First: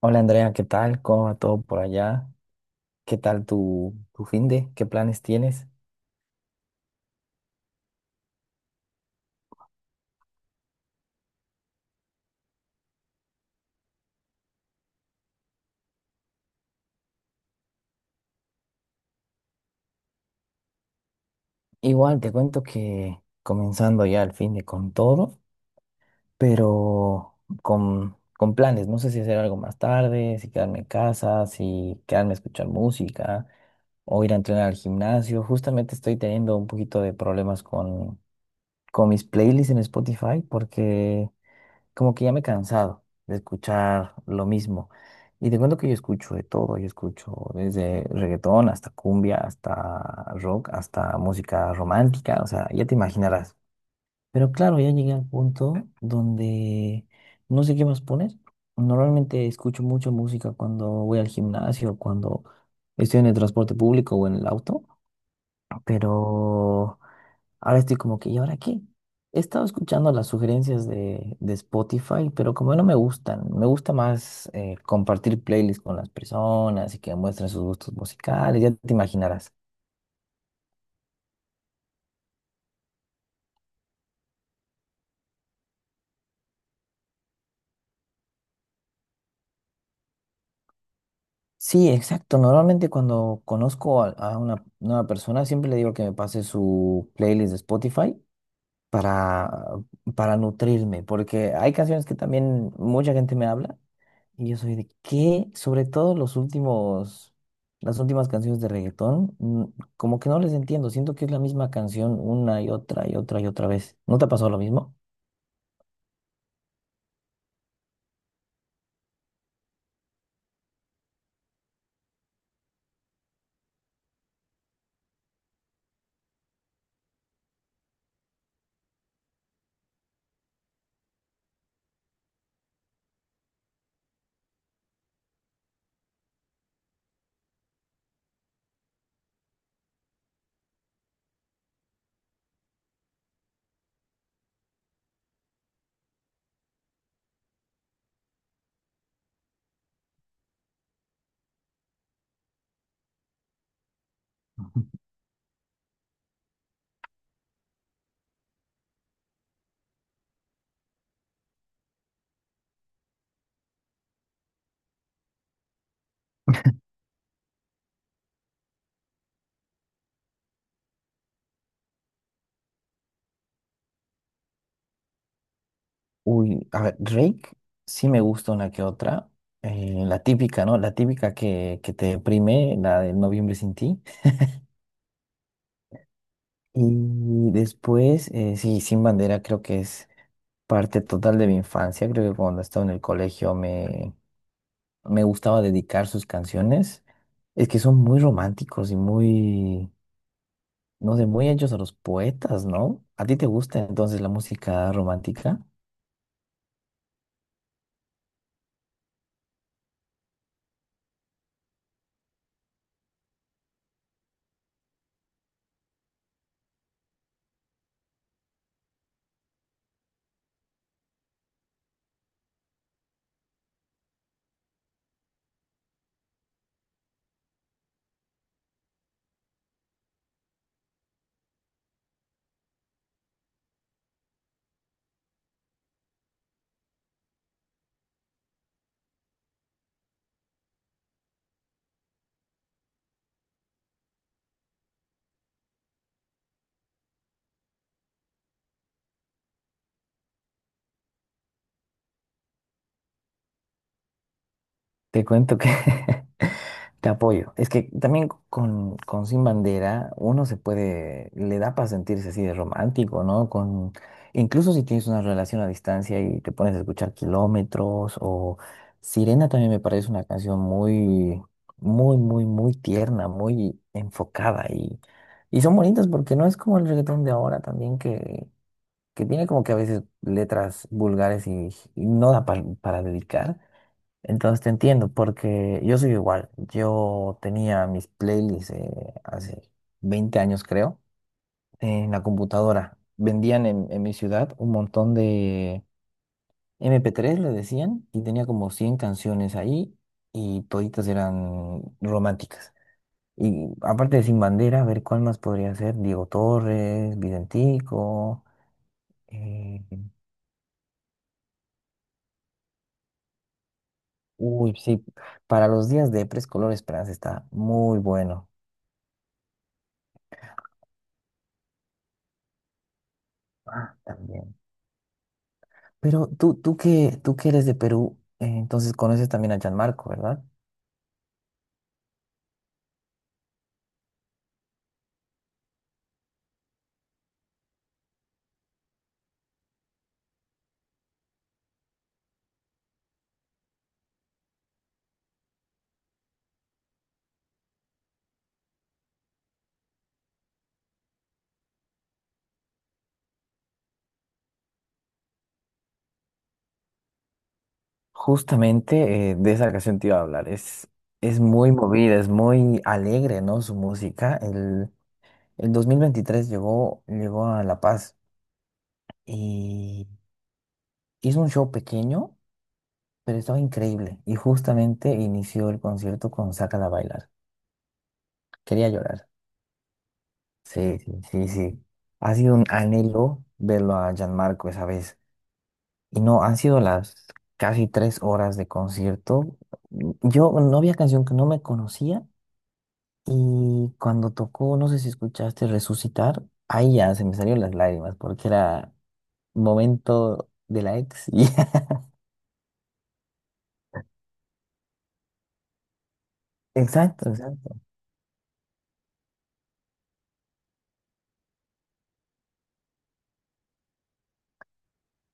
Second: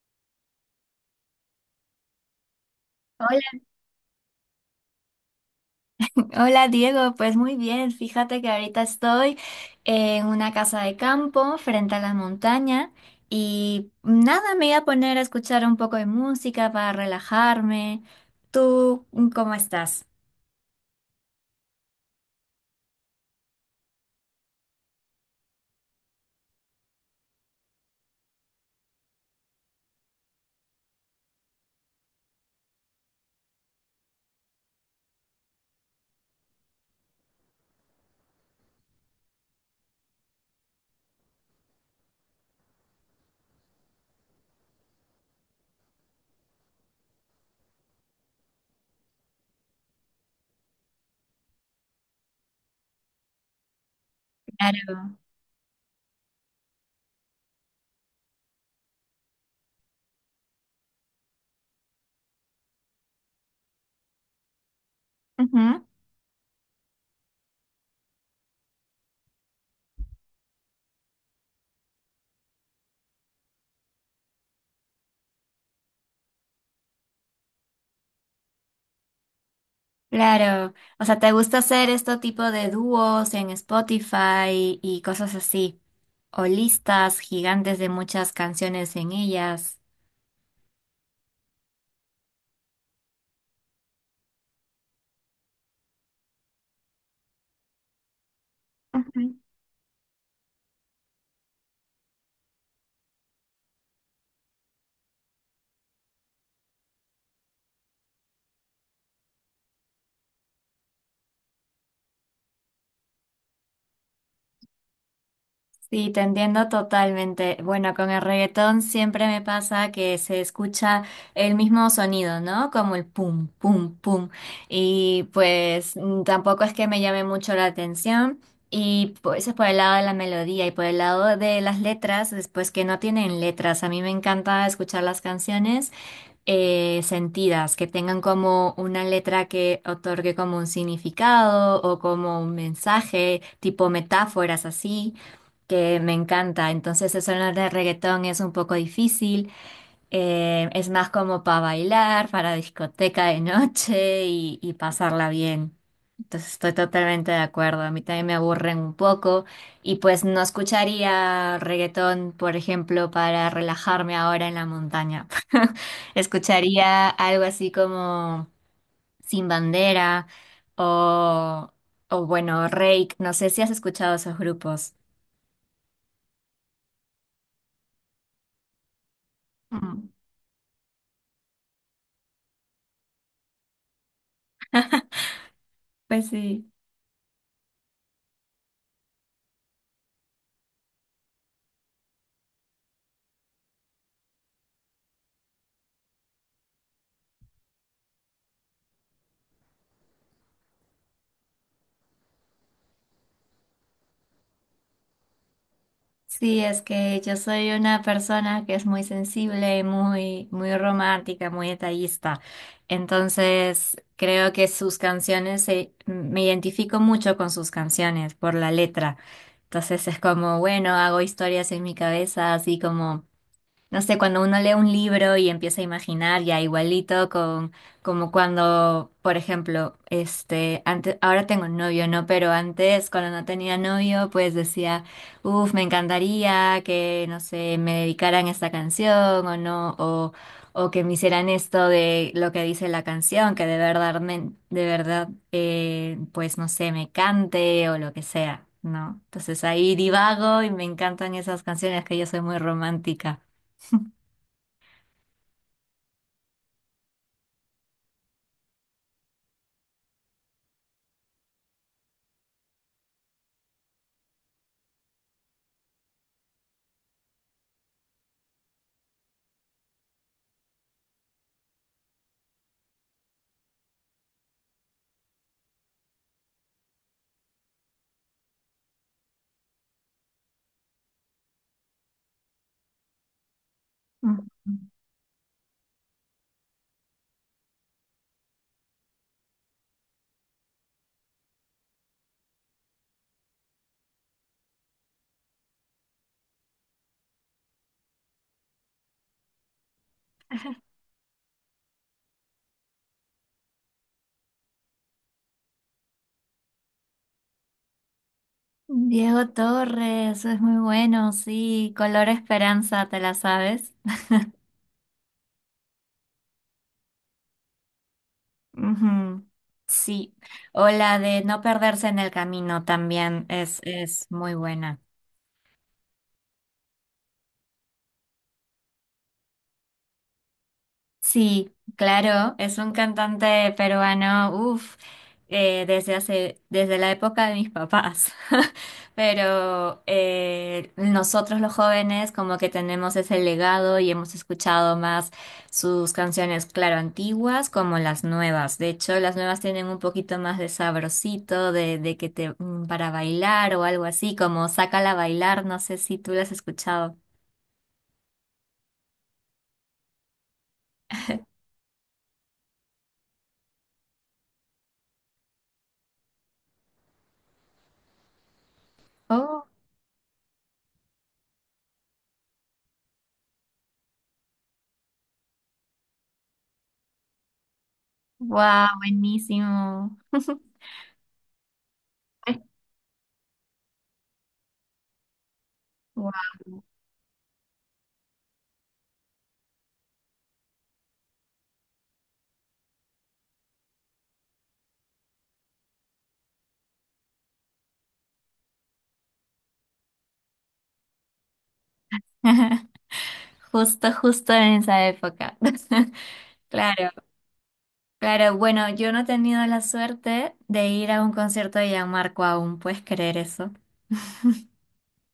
Hola Andrea, ¿qué tal? ¿Cómo va todo por allá? ¿Qué Hola, tal tu fin de? ¿Qué planes tienes? hola Diego, pues muy bien, fíjate que ahorita estoy en una casa de campo frente a la montaña y nada, me voy a poner a escuchar un poco de música para relajarme. ¿Tú cómo estás? Igual te cuento que comenzando ya el fin de con todo, pero con planes. No sé si hacer algo más tarde, si quedarme en casa, si quedarme a escuchar música o ir a entrenar al gimnasio. Justamente estoy teniendo un poquito de problemas con mis playlists en Spotify porque como que ya me he cansado de escuchar lo mismo. Y te cuento que yo escucho de todo, yo escucho desde reggaetón hasta cumbia, hasta rock, hasta música romántica, o sea, ya te imaginarás. Pero claro, ya llegué Claro. al punto donde no sé qué más poner. Normalmente escucho mucha música cuando voy al gimnasio, cuando estoy en el transporte público o en el auto, Ujú. pero ahora estoy como que, ¿y ahora qué? He estado escuchando las sugerencias de Spotify, pero como no me gustan, me gusta más compartir playlists con las personas y que muestren sus gustos musicales, ya te imaginarás. Claro, o sea, ¿te gusta hacer este tipo de dúos en Spotify y cosas así? O listas gigantes de muchas canciones en ellas. Sí, exacto. Normalmente cuando conozco a una nueva persona, siempre le digo que me pase su playlist de Spotify para, para nutrirme, porque hay canciones que también mucha gente me habla y yo soy de que, sobre todo los últimos, las últimas canciones de reggaetón, como que no les entiendo, siento que es la misma canción una y otra y otra y otra vez. ¿No te ha pasado lo mismo? Sí, te entiendo totalmente. Bueno, con el reggaetón siempre me pasa que se escucha el mismo sonido, ¿no? Como el pum, pum, pum. Y pues tampoco es que me llame mucho la atención. Y pues eso es por el lado de la melodía y por el lado de las letras, después que no tienen letras. A mí me encanta escuchar las canciones sentidas, que tengan como una letra que otorgue como un significado o como un mensaje, tipo metáforas así, que me encanta. Entonces eso en el de reggaetón es un poco difícil. Es más como para bailar, para discoteca de noche y pasarla bien. Entonces estoy totalmente de acuerdo. A mí también me aburren un poco y pues no escucharía reggaetón, por ejemplo, para relajarme ahora en la montaña. Escucharía algo así como Sin Bandera o, o bueno, Reik. No sé si has escuchado esos grupos. Uy, a ver, Drake sí me gusta una que otra. Mm. La típica, ¿no? La típica que te deprime, la de Noviembre sin ti. Pues sí. Y después, sí, Sin Bandera creo que es parte total de mi infancia, creo que cuando estaba en el colegio me gustaba dedicar sus canciones. Es que son muy románticos y muy, no sé, muy hechos a los poetas, ¿no? ¿A ti te gusta entonces la música romántica? Sí, es que yo soy una persona que es muy sensible, muy, muy romántica, muy detallista. Entonces, creo que sus canciones, me identifico mucho con sus canciones por la letra. Entonces, es como, bueno, hago historias en mi cabeza, así como no sé, cuando uno lee un libro y empieza a imaginar ya igualito con como cuando, por ejemplo, este, antes, ahora tengo novio, ¿no? Pero antes, cuando no tenía novio, pues decía, uff, me encantaría que, no sé, me dedicaran esta canción o no, o que me hicieran esto de lo que dice la canción, que de verdad, de verdad, pues no sé, me cante o lo que sea, ¿no? Entonces ahí divago y me encantan esas canciones que yo soy muy romántica. Te cuento que te apoyo. Es que también con Sin Bandera uno se puede, le da para sentirse así de romántico, ¿no? Incluso si tienes una relación a distancia y te pones a escuchar Kilómetros o Sirena también me parece una canción muy, muy, muy, muy tierna, muy enfocada y son bonitas porque no es como el reggaetón de ahora también que tiene como que a veces letras vulgares y no da para dedicar. Ujú. Entonces te entiendo, porque yo soy igual. Yo tenía mis playlists hace 20 años, creo, en la computadora. Vendían en mi ciudad un montón de MP3, le decían, y tenía como 100 canciones ahí y toditas eran románticas. Y aparte de Sin Bandera, a ver cuál más podría ser. Diego Torres, Videntico. Diego eh, Torres, es muy bueno, sí. Color Esperanza, ¿te la sabes? Uy, sí, para los días de Color Esperanza está muy bueno. Ujú. Sí. O la de No perderse en el camino también Ah, es muy también. buena. Pero tú que eres de Perú, entonces conoces también a Gianmarco, ¿verdad? Sí, claro, es un cantante peruano, uff, desde hace, desde la época de mis papás. Pero nosotros los jóvenes como que tenemos ese legado y hemos escuchado más sus canciones, claro, antiguas como las nuevas. De hecho, las nuevas tienen un poquito más de sabrosito, de que te, para bailar o algo así, como Sácala a bailar, no sé si tú las has escuchado. Justamente de esa canción te iba a hablar. Es muy movida, es muy alegre, ¿no? Su música. El 2023 llegó a La Paz Oh, y hizo un show pequeño, pero estaba increíble. Y justamente inició el concierto con Sácala a bailar. wow, Quería llorar. buenísimo. Sí, sí, sí, sí. Ha sido un anhelo verlo a Gianmarco esa vez. Y no, Wow. han sido las casi 3 horas de concierto. Yo no había canción que no me conocía y cuando tocó, no sé si escuchaste Resucitar, ahí ya se me salieron las lágrimas porque era momento de la ex. Justo, justo en esa época. Claro, Exacto, exacto. claro. Bueno, yo no he tenido la suerte de ir a un concierto de Gianmarco aún, ¿puedes creer eso?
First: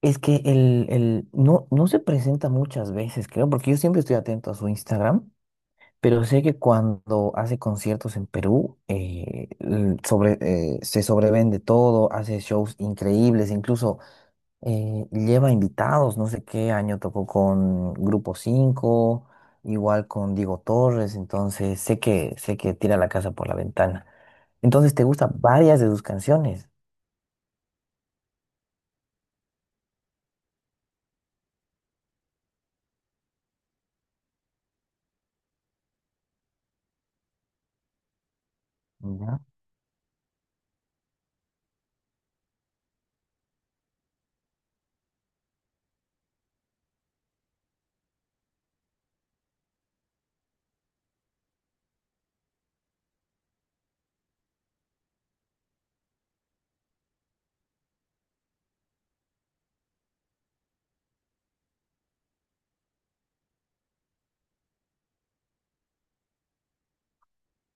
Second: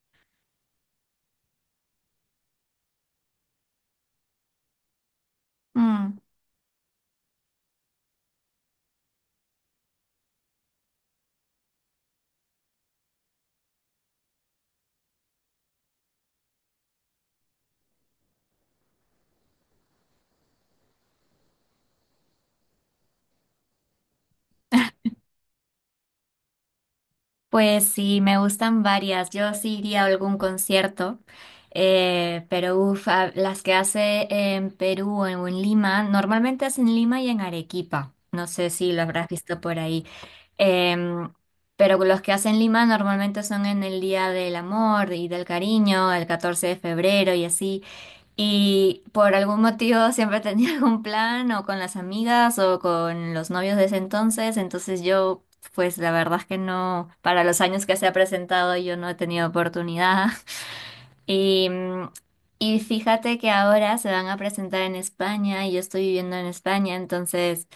Es que no, no se presenta muchas veces, creo, porque yo siempre estoy atento a su Instagram, Mm. pero sé que cuando hace conciertos en Perú, se sobrevende todo, hace shows increíbles, incluso lleva invitados, no sé qué año tocó con Grupo 5, igual con Diego Torres, entonces sé que tira la casa por la ventana. Entonces te gustan varias de sus canciones. Pues sí, me gustan varias. Yo sí iría a algún concierto, pero uf, las que hace en Perú o en Lima, normalmente es en Lima y en Arequipa. No sé si lo habrás Mira, visto por ahí. Em, pero los que hacen Lima normalmente son en el Día del Amor y del Cariño, el 14 de febrero y así. Y por algún motivo siempre tenía algún plan o con las amigas o con los novios de ese entonces. Entonces yo, pues la verdad es que no, para los años que se ha presentado yo no he tenido oportunidad. Y, mm, y fíjate que ahora se van a presentar en España y yo estoy viviendo en España. Entonces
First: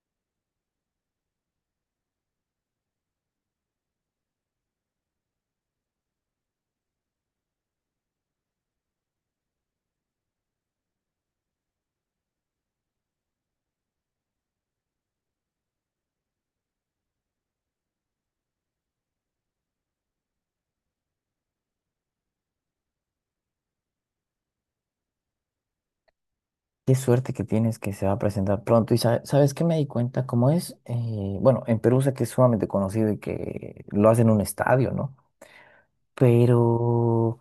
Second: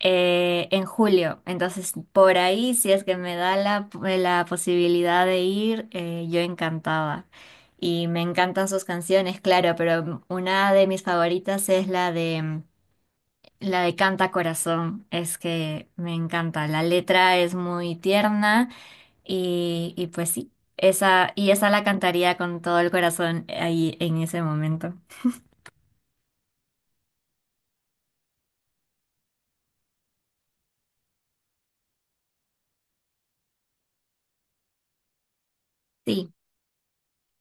en julio. Entonces, por ahí, si es que me da la posibilidad de ir, yo encantada. Y me encantan sus canciones, claro, pero una de mis favoritas es la de Canta Corazón. Es que me encanta. La letra es muy tierna y pues sí, esa, y esa la cantaría con todo el corazón ahí en ese momento. qué suerte que tienes que se va a presentar pronto. Y sabes qué me di cuenta, cómo es. Bueno, en Perú sé que es sumamente conocido y que lo hacen en un estadio, ¿no? Sí. Pero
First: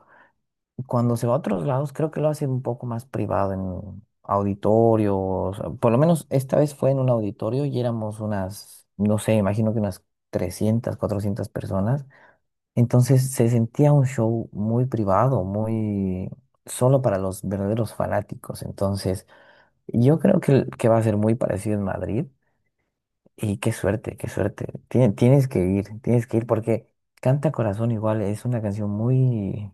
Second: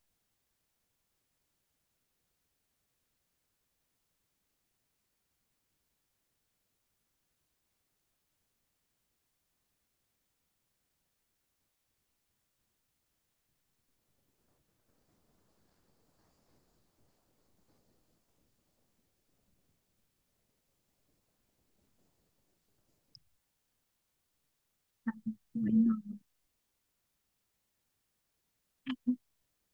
cuando se va a otros lados, creo que lo hace un poco más privado en auditorios. Por lo menos esta vez fue en un auditorio y éramos unas, no sé, imagino que unas 300, 400 personas. Entonces se sentía un show muy privado, muy solo para los verdaderos fanáticos. Entonces yo creo que va a ser muy parecido en Madrid. Y qué suerte, qué suerte. Tienes que ir, Bueno. tienes que ir porque Canta Corazón igual es una canción muy.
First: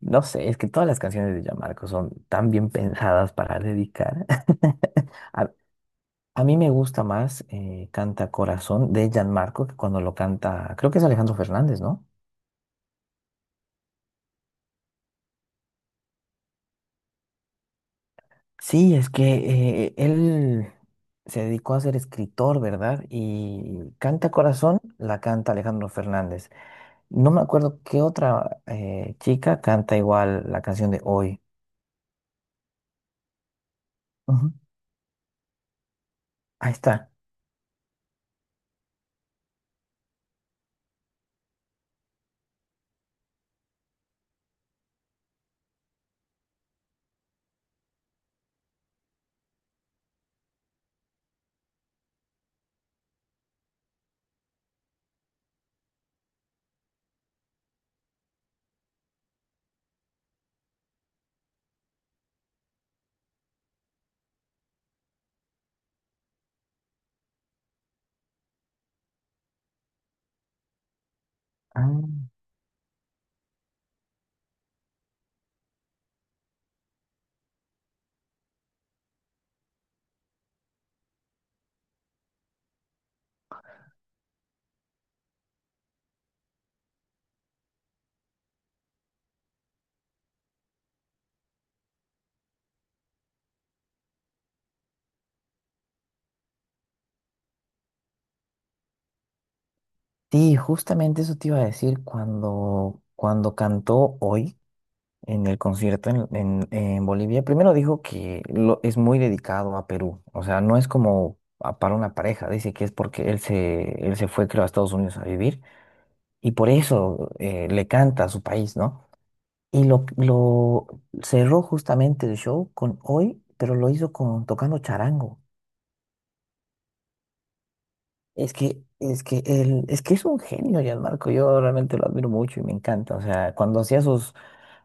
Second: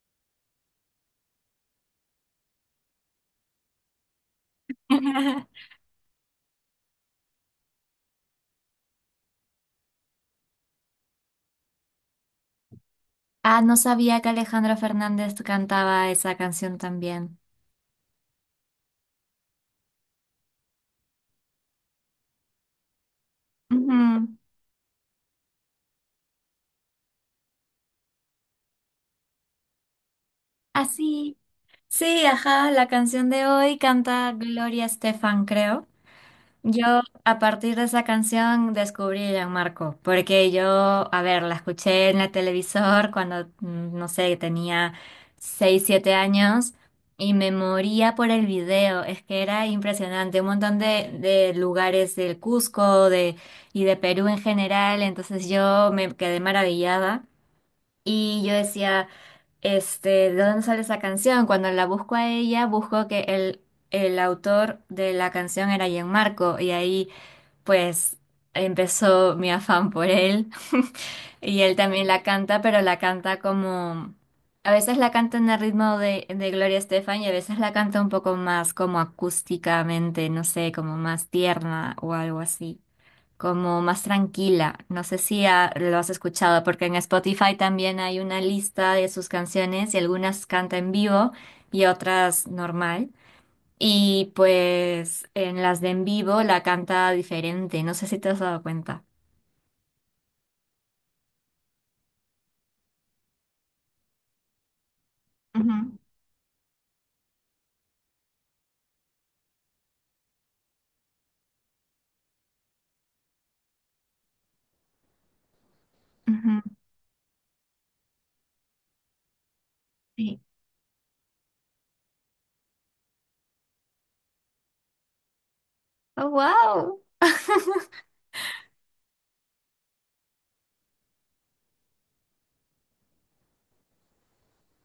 No sé, es que todas las canciones de Gianmarco son tan bien pensadas para dedicar. A, a mí me gusta más Canta Corazón de Gianmarco que cuando lo canta, creo que es Alejandro Fernández, ¿no? Ah, no sabía que Alejandro Fernández cantaba esa canción también. Sí, es que él se dedicó a ser escritor, ¿verdad? Y Canta Ujú. Corazón la canta Alejandro Fernández. No me acuerdo qué otra chica canta igual la canción de Así. Hoy. Sí, ajá, la canción de hoy canta Ujú. Gloria Estefan, creo. Ahí Yo está. a partir de esa canción descubrí a Gianmarco, porque yo, a ver, la escuché en la televisor cuando, no sé, tenía 6 7 años y me moría por el video, es que era impresionante, un montón de lugares del Cusco de, y de Perú en general, entonces yo me quedé maravillada. Y yo decía, este, ¿de dónde sale esa canción? Cuando la busco a ella, busco que el, autor de la canción era Gianmarco y ahí pues empezó mi afán por él y él Ah. también la canta, pero la canta como... A veces la canta en el ritmo de Gloria Estefan y a veces la canta un poco más como acústicamente, no sé, como más tierna o algo así como más tranquila. No sé si lo has escuchado, porque en Spotify también hay una lista de sus canciones y algunas canta en vivo y otras normal. Y pues en las de en vivo la canta diferente, no sé si te has dado cuenta. Sí, justamente eso te iba a decir cuando, cuando cantó hoy en el Ujú, concierto en Bolivia. Primero dijo que es muy dedicado a Perú, o sea, no es como para una pareja, dice que es porque él se fue, creo, a Estados Unidos a vivir y ujú, por eso le canta a su país, ¿no? Y lo, sí. lo cerró justamente el show con hoy, pero lo hizo tocando charango. Oh, wow. Es que es un genio, Gianmarco. Yo realmente lo admiro mucho y me encanta. O sea, cuando hacía sus,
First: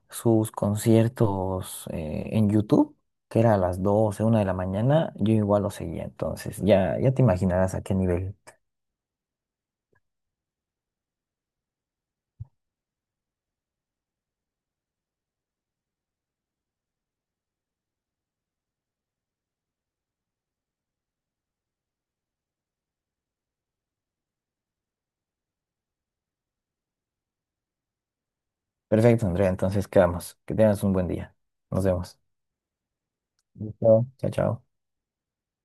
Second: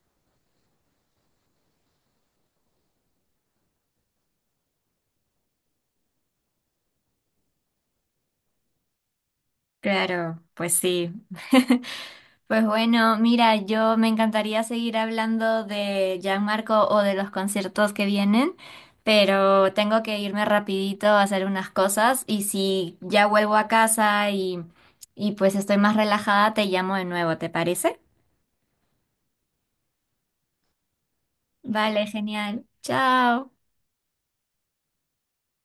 sus conciertos en YouTube, que era a las doce una de la mañana, yo igual lo seguía. Entonces, ya, ya te imaginarás a qué nivel. Claro, pues sí. Pues bueno, mira, yo me encantaría seguir hablando de Gianmarco o de los conciertos que vienen, pero tengo que irme rapidito a hacer unas cosas y si ya vuelvo a casa y pues estoy más relajada, te llamo de nuevo, ¿te parece? Perfecto, Andrea. Entonces, quedamos. Que tengas un buen día. Nos Vale, vemos. genial. Chao. Listo. Chao, chao.